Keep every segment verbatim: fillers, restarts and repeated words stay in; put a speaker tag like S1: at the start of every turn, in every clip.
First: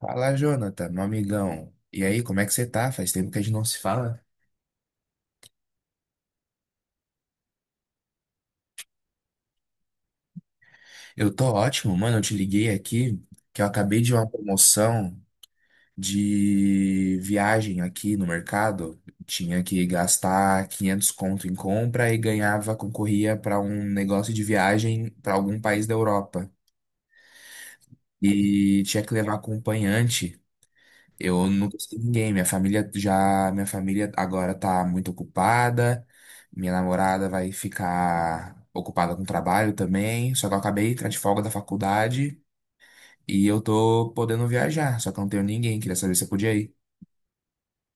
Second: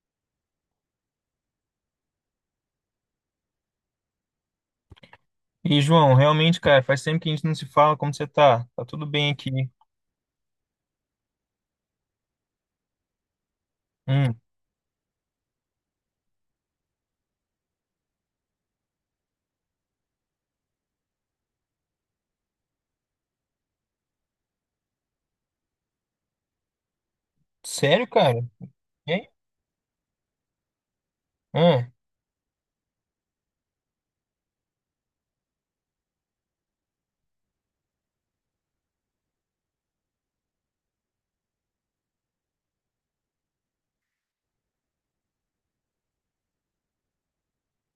S1: Fala, Jonathan, meu amigão. E aí, como é que você tá? Faz tempo que a gente não se fala.
S2: E, João, realmente, cara, faz tempo que a gente não se fala. Como você tá? Tá tudo bem aqui?
S1: Eu tô ótimo, mano. Eu te liguei aqui que eu acabei de uma
S2: Hum,
S1: promoção de viagem aqui no mercado. Tinha que gastar quinhentos conto em compra e ganhava, concorria para um negócio de viagem para algum país da Europa.
S2: sério, cara?
S1: E tinha que
S2: E.
S1: levar acompanhante. Eu não
S2: Hum.
S1: conheci ninguém. Minha família já, minha família agora tá muito ocupada. Minha namorada vai ficar ocupada com trabalho também. Só que eu acabei de entrar de folga da faculdade e eu tô podendo viajar. Só que eu não tenho ninguém. Queria saber se eu podia ir.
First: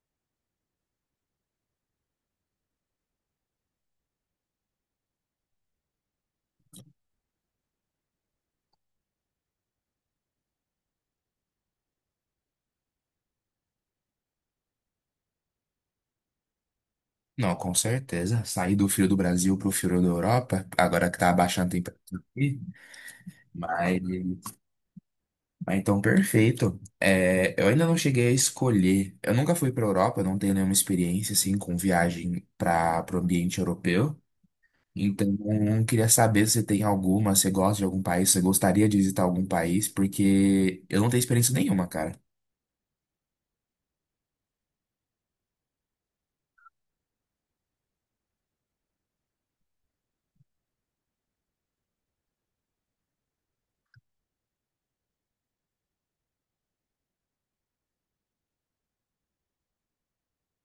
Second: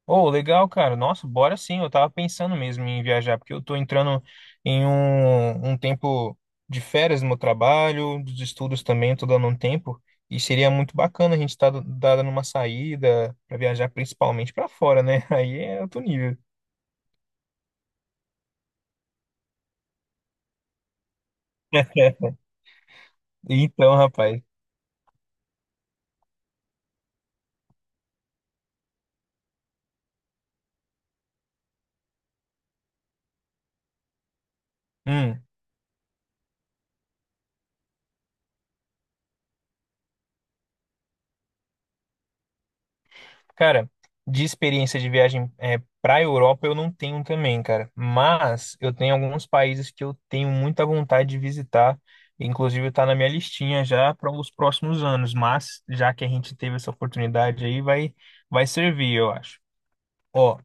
S2: Oh, legal, cara. Nossa, bora sim. Eu tava pensando mesmo em viajar, porque eu tô entrando em um, um tempo de férias no meu trabalho, dos estudos também, tô dando um tempo. E seria muito bacana a gente estar tá dando uma saída pra viajar principalmente pra fora, né? Aí é outro nível.
S1: Não, com certeza. Sair do frio do Brasil pro frio da Europa, agora que tá abaixando a temperatura aqui.
S2: Então,
S1: Mas
S2: rapaz.
S1: ah, então, perfeito. É, eu ainda não cheguei a escolher. Eu nunca fui para a Europa, não tenho nenhuma experiência assim com viagem para o ambiente europeu. Então,
S2: Hum.
S1: eu queria saber se você tem alguma, se você gosta de algum país, se você gostaria de visitar algum país, porque eu não tenho experiência nenhuma, cara.
S2: Cara, de experiência de viagem é, para Europa eu não tenho também, cara. Mas eu tenho alguns países que eu tenho muita vontade de visitar. Inclusive está na minha listinha já para os próximos anos. Mas já que a gente teve essa oportunidade aí, vai vai servir, eu acho. Ó,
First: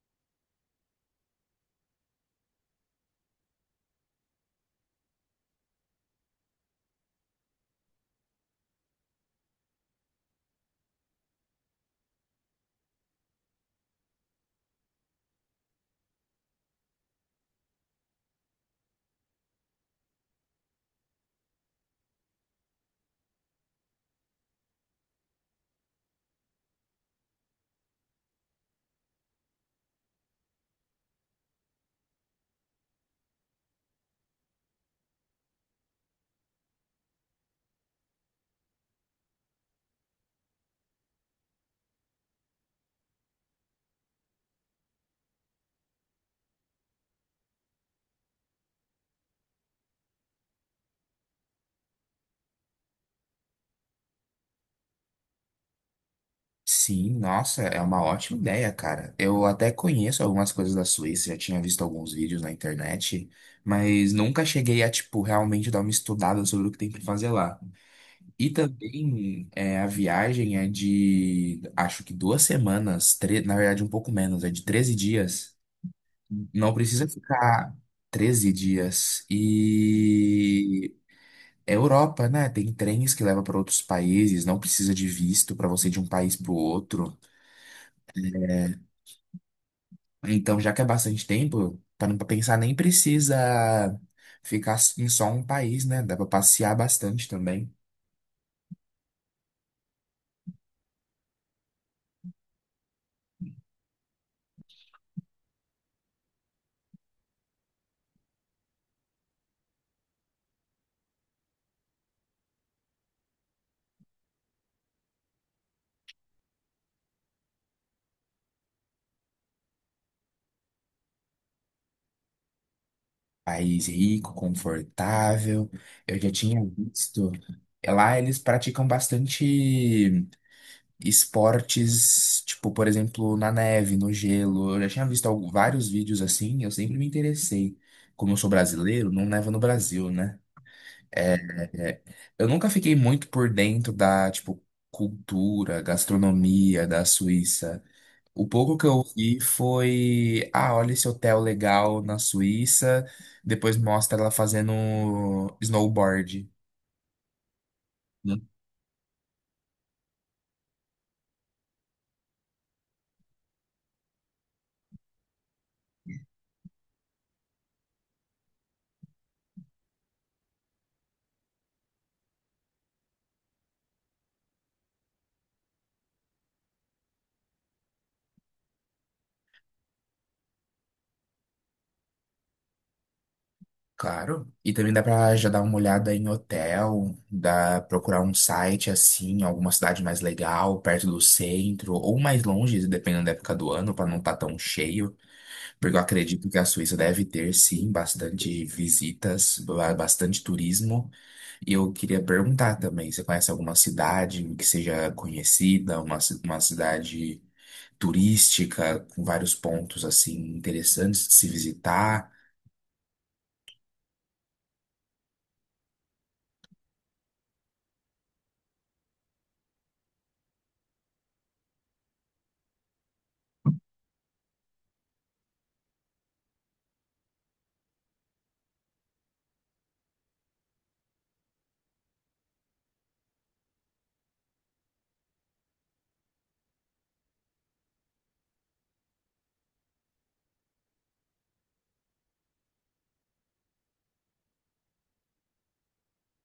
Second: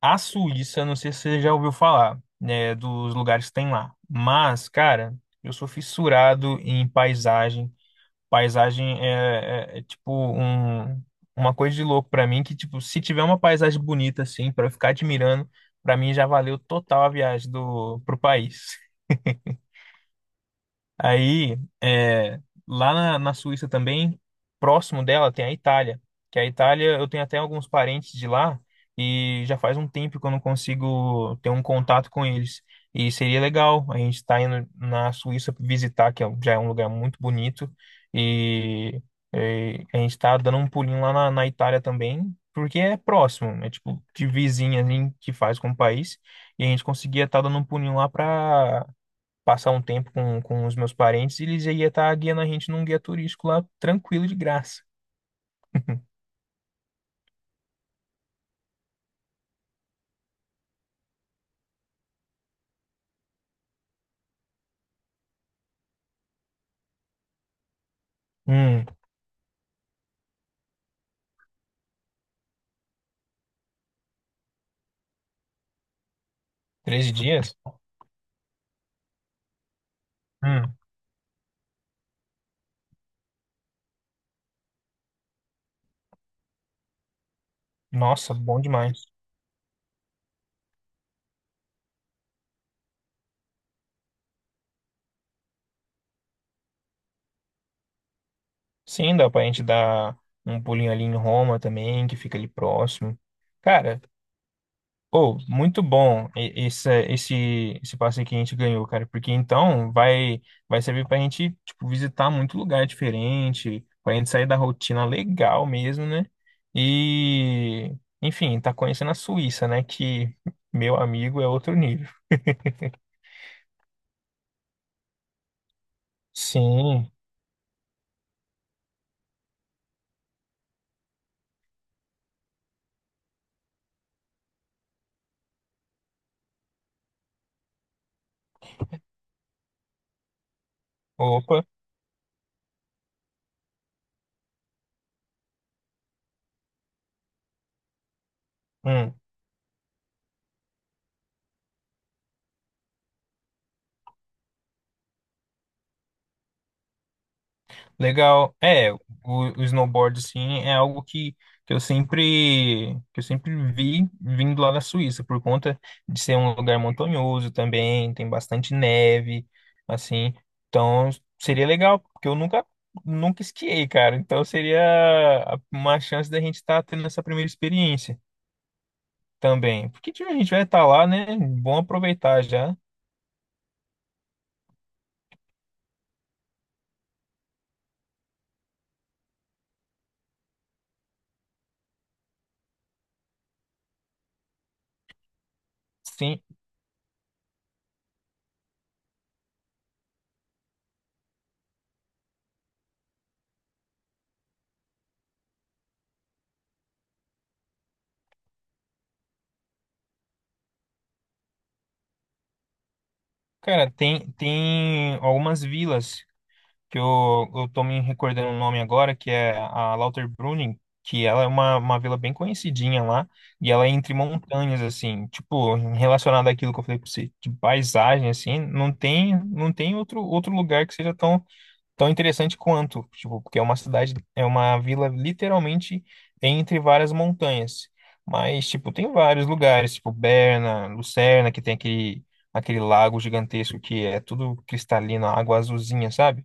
S2: a Suíça, não sei se você já ouviu falar, né, dos lugares que tem lá. Mas, cara, eu sou fissurado em paisagem. Paisagem é, é- é, tipo um, uma coisa de louco pra mim, que tipo, se tiver uma paisagem bonita assim pra eu ficar admirando, pra mim já valeu total a viagem do pro país. Aí, é, lá na, na Suíça também, próximo dela tem a Itália, que a Itália eu tenho até alguns parentes de lá, e já faz um tempo que eu não consigo ter um contato com eles. E seria legal a gente estar indo na Suíça visitar, que é- um- já é um lugar muito bonito, e, e a gente está dando um pulinho lá na, na Itália também, porque é próximo, é tipo de vizinha ali que faz com o país, e a gente conseguia estar dando um pulinho lá para passar um tempo com, com os meus parentes, e eles ia estar guiando a gente num guia turístico lá, tranquilo, de graça.
S1: Sim, nossa, é uma ótima ideia, cara. Eu até conheço algumas coisas da Suíça, já tinha visto alguns vídeos na internet, mas nunca cheguei a, tipo, realmente dar uma estudada sobre o que tem para fazer lá. E
S2: Hum,
S1: também é, a viagem é de, acho que duas semanas, tre- na verdade um pouco menos, é de treze dias. Não precisa
S2: treze dias?
S1: ficar treze dias.
S2: Hum,
S1: E é Europa, né? Tem trens que levam para outros países, não precisa de visto para você ir de um país para o outro.
S2: nossa, bom demais.
S1: Então, já que é bastante tempo, para não pensar, nem precisa ficar em só um país, né? Dá para passear bastante também.
S2: Sim, dá pra gente dar um pulinho ali em Roma também, que fica ali próximo. Cara, oh, muito bom e- esse, esse, esse passeio que a gente ganhou, cara, porque então vai, vai servir pra gente, tipo, visitar muito lugar diferente, pra gente sair da rotina legal mesmo, né? E, enfim, tá conhecendo a Suíça, né? Que, meu amigo, é outro nível.
S1: País rico, confortável. Eu já tinha
S2: Sim,
S1: visto. Lá eles praticam bastante esportes, tipo, por exemplo, na neve, no gelo. Eu já tinha visto algu- vários vídeos assim, eu sempre me interessei. Como eu sou brasileiro, não neva no Brasil, né? É,
S2: opa.
S1: é, é. Eu nunca fiquei muito por dentro da, tipo, cultura, gastronomia da Suíça. O pouco que eu
S2: Hum.
S1: vi foi, ah, olha esse hotel legal na Suíça, depois mostra ela fazendo snowboard, né?
S2: Legal. É, o, o snowboard, assim, é algo que, que eu sempre, que eu sempre vi vindo lá da Suíça, por conta de ser um lugar montanhoso também, tem bastante neve, assim. Então, seria legal, porque eu nunca, nunca esquiei, cara. Então, seria a- uma chance da gente estar tendo essa primeira experiência também. Porque tipo, a gente vai estar lá, né? Bom aproveitar já.
S1: Claro. E também dá pra já dar uma olhada em hotel, dá procurar um site assim, alguma cidade mais legal, perto do centro, ou mais longe, dependendo da época do ano, pra não estar tão cheio. Porque eu
S2: Sim.
S1: acredito que a Suíça deve ter, sim, bastante visitas, ba- bastante turismo. E eu queria perguntar também, você conhece alguma cidade que seja conhecida, uma, ci- uma cidade turística com vários pontos assim interessantes de se visitar?
S2: Cara, tem, tem algumas vilas que eu, eu tô me recordando o nome agora, que é a Lauterbrunnen, que ela é uma, uma vila bem conhecidinha lá, e ela é entre montanhas, assim, tipo, relacionado àquilo que eu falei pra você, de paisagem. Assim, não tem, não tem outro, outro lugar que seja tão, tão interessante quanto, tipo, porque é uma cidade, é uma vila literalmente entre várias montanhas. Mas, tipo, tem vários lugares, tipo Berna, Lucerna, que tem aquele, aquele lago gigantesco que é tudo cristalino, água azulzinha, sabe?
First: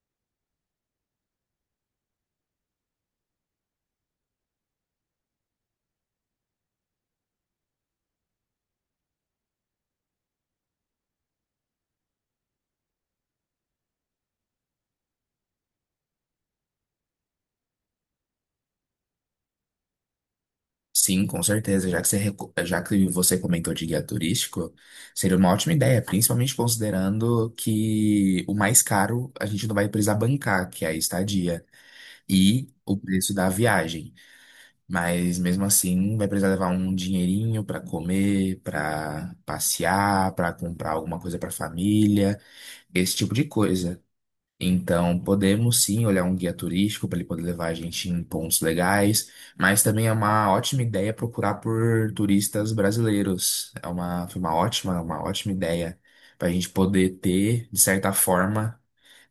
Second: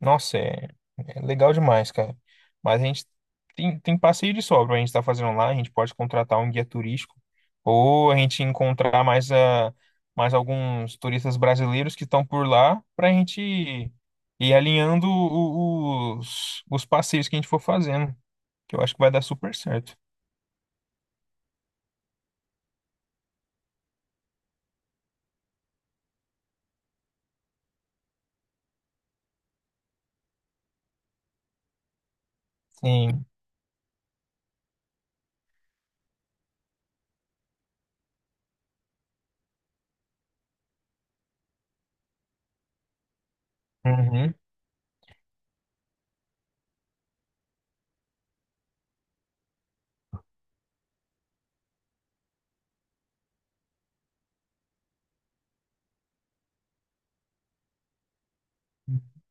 S2: Nossa, é, é legal demais, cara. Mas a gente tem, tem passeio de sobra, a gente tá fazendo lá, a gente pode contratar um guia turístico, ou a gente encontrar mais, a mais alguns turistas brasileiros que estão por lá pra gente ir, ir alinhando o- os, os passeios que a gente for fazendo, que eu acho que vai dar super certo.
S1: Sim, com certeza. Já que você, reco- já que você comentou de guia turístico, seria uma ótima ideia, principalmente considerando que o mais caro a gente não vai precisar bancar, que é a estadia, e o
S2: Sim.
S1: preço da viagem. Mas mesmo assim, vai precisar levar um dinheirinho para comer, para passear, para comprar alguma coisa para família, esse tipo de coisa.
S2: Uhum.
S1: Então, podemos sim olhar um guia turístico para ele poder levar a gente em pontos legais, mas também é uma ótima ideia procurar por turistas brasileiros. É uma, foi uma ótima, uma ótima ideia para a gente poder ter, de certa forma,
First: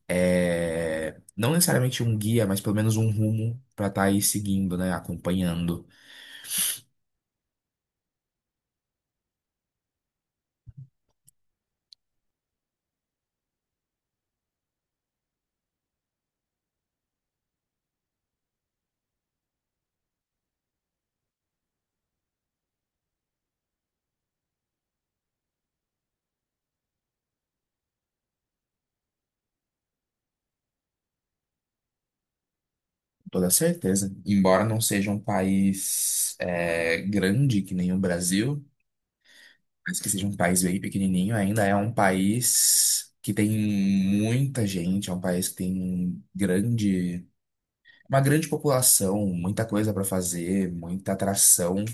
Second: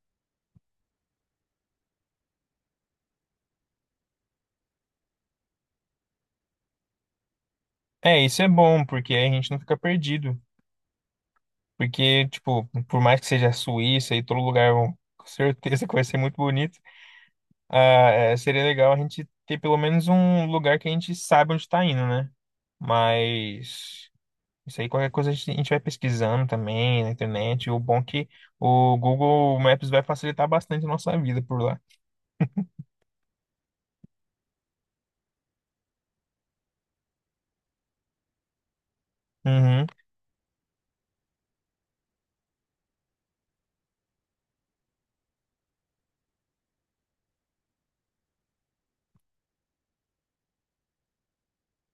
S1: é, não necessariamente um guia, mas pelo menos um rumo para estar aí seguindo, né, acompanhando.
S2: É, isso é bom, porque aí a gente não fica perdido. Porque, tipo, por mais que seja a Suíça e todo lugar, com certeza que vai ser muito bonito. Ah, é, seria legal a gente ter pelo menos um lugar que a gente saiba onde está indo, né? Mas isso aí, qualquer coisa a gente, a gente vai pesquisando também na internet. O bom é que o Google Maps vai facilitar bastante a nossa vida por lá.
S1: Toda certeza. Embora não seja um país é, grande que nem o Brasil,
S2: Uhum.
S1: mas que seja um país bem pequenininho, ainda é um país que tem muita gente, é um país que tem grande, uma grande população, muita coisa para fazer, muita atração.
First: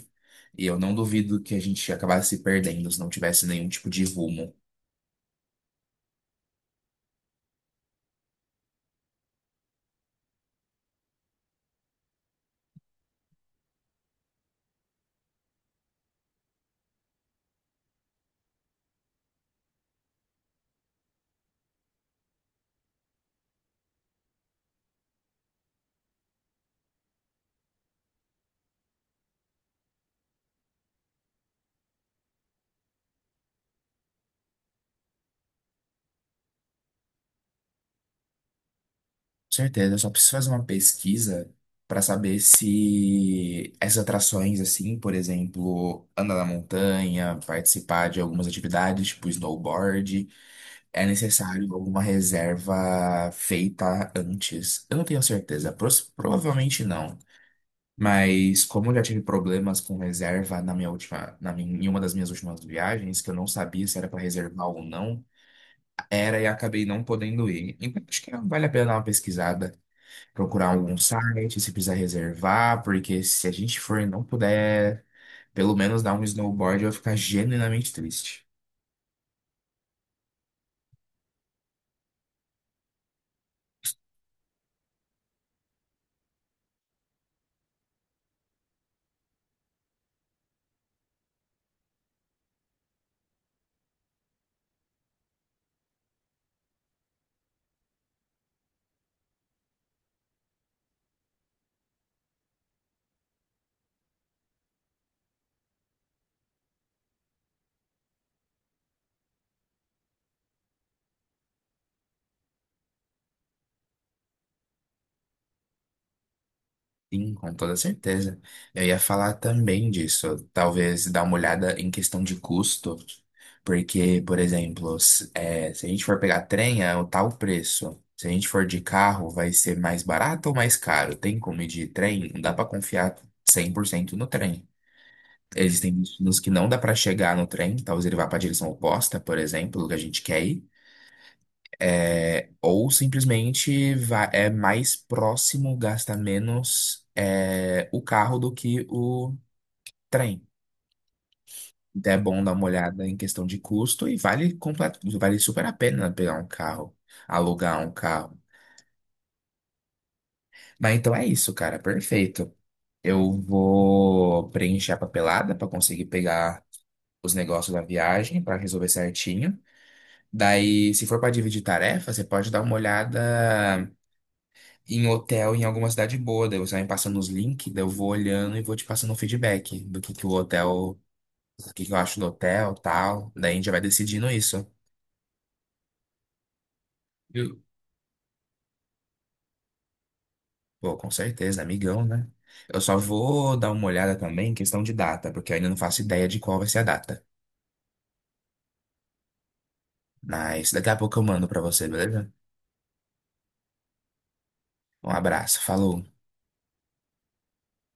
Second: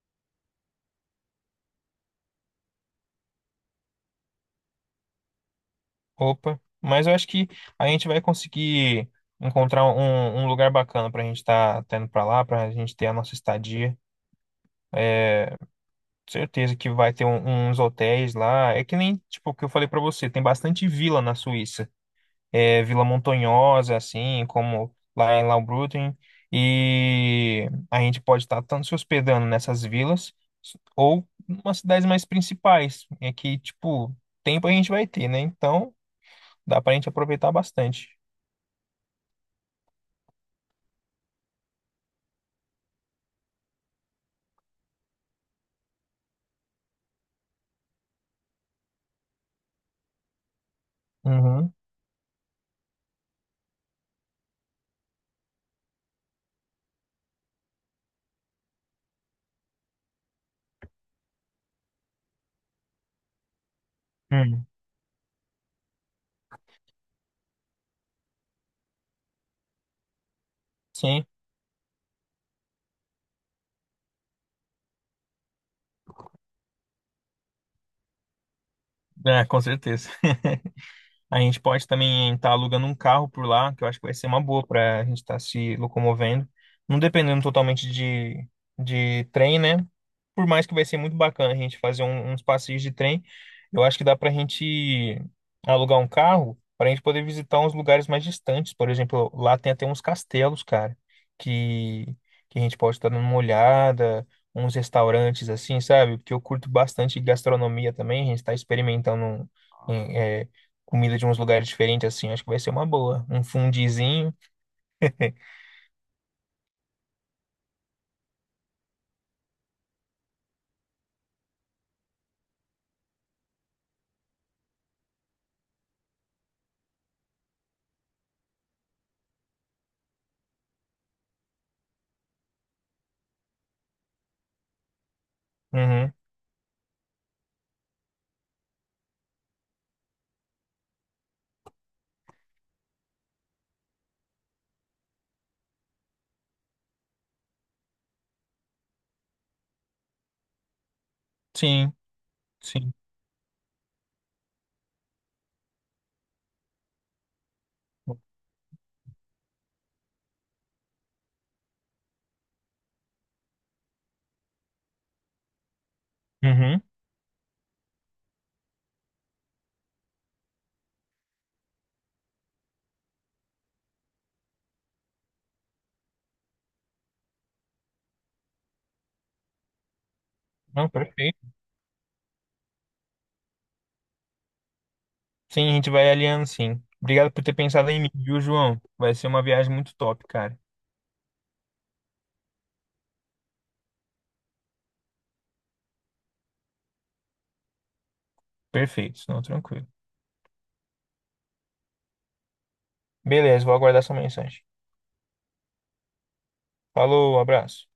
S1: E eu não duvido que a gente acabasse se perdendo se não tivesse nenhum tipo de rumo.
S2: Opa. Mas eu acho que a gente vai conseguir encontrar um, um lugar bacana pra gente estar tá, tá indo pra lá, pra gente ter a nossa estadia. Certeza que vai ter um- uns hotéis lá. É que nem, tipo, o que eu falei pra você, tem bastante vila na Suíça. É, Vila Montanhosa, assim, como lá em Laubrunten, e a gente pode estar tanto se hospedando nessas vilas ou umas cidades mais principais, é que, tipo, tempo a gente vai ter, né? Então, dá pra gente aproveitar bastante.
S1: Certeza, eu só preciso fazer uma pesquisa para saber se essas atrações, assim, por exemplo, andar na montanha, participar de algumas atividades, tipo snowboard, é necessário
S2: Uhum.
S1: alguma reserva feita antes. Eu não tenho certeza, pros- provavelmente não. Mas como eu já tive problemas com reserva na minha última, na minha, em uma das minhas últimas viagens, que eu não sabia se era para
S2: Hum.
S1: reservar ou não, era e acabei não podendo ir. Então acho que vale a pena dar uma pesquisada, procurar algum
S2: Sim,
S1: site, se precisar reservar, porque se a gente for e não puder, pelo menos dar um snowboard, eu vou ficar genuinamente triste.
S2: é, com certeza. A gente pode também estar alugando um carro por lá, que eu acho que vai ser uma boa para a gente estar se locomovendo. Não dependendo totalmente de, de trem, né? Por mais que vai ser muito bacana a gente fazer um- uns passeios de trem, eu acho que dá para a gente alugar um carro para a gente poder visitar uns lugares mais distantes. Por exemplo, lá tem até uns castelos, cara, que, que a gente pode estar dando uma olhada, uns restaurantes assim, sabe? Porque eu curto bastante gastronomia também, a gente está experimentando. um- Comida de uns lugares diferentes, assim, acho que vai ser uma boa. Um fundizinho.
S1: Sim, com toda certeza. Eu ia falar também disso, talvez dar uma olhada em questão de custo, porque, por exemplo, se, é, se a gente for pegar trem, é o tal preço. Se a gente for de carro, vai ser mais barato ou mais caro? Tem como ir de trem? Não dá para confiar cem por cento no trem. Existem
S2: Uhum.
S1: destinos que não dá para chegar no trem, talvez ele vá para a direção oposta, por exemplo, que a gente quer ir. É, ou simplesmente vá, é mais próximo, gasta menos é, o carro do que o trem.
S2: Sim,
S1: Então é bom dar uma
S2: sim.
S1: olhada em questão de custo e vale, complet- vale super a pena pegar um carro, alugar um carro. Mas então é isso, cara, perfeito. Eu vou preencher a papelada para conseguir pegar
S2: Uhum.
S1: os negócios da viagem, para resolver certinho. Daí, se for para dividir tarefa, você pode dar uma olhada em hotel em alguma cidade boa. Daí você vai me passando os links, daí eu vou olhando e vou te passando um feedback do que que o
S2: Não,
S1: hotel,
S2: perfeito.
S1: o que que eu acho do hotel, tal. Daí a gente já vai decidindo isso.
S2: Sim, a gente vai alinhando, sim. Obrigado por ter
S1: Eu-
S2: pensado em mim, viu, João? Vai ser uma viagem muito top, cara.
S1: pô, com certeza, amigão, né? Eu só vou dar uma olhada também em questão de data, porque eu ainda não faço ideia de qual vai ser a data.
S2: Perfeito, não, tranquilo.
S1: Mas daqui a pouco eu mando para você, beleza?
S2: Beleza, vou aguardar sua mensagem.
S1: Um abraço, falou.
S2: Falou, abraço.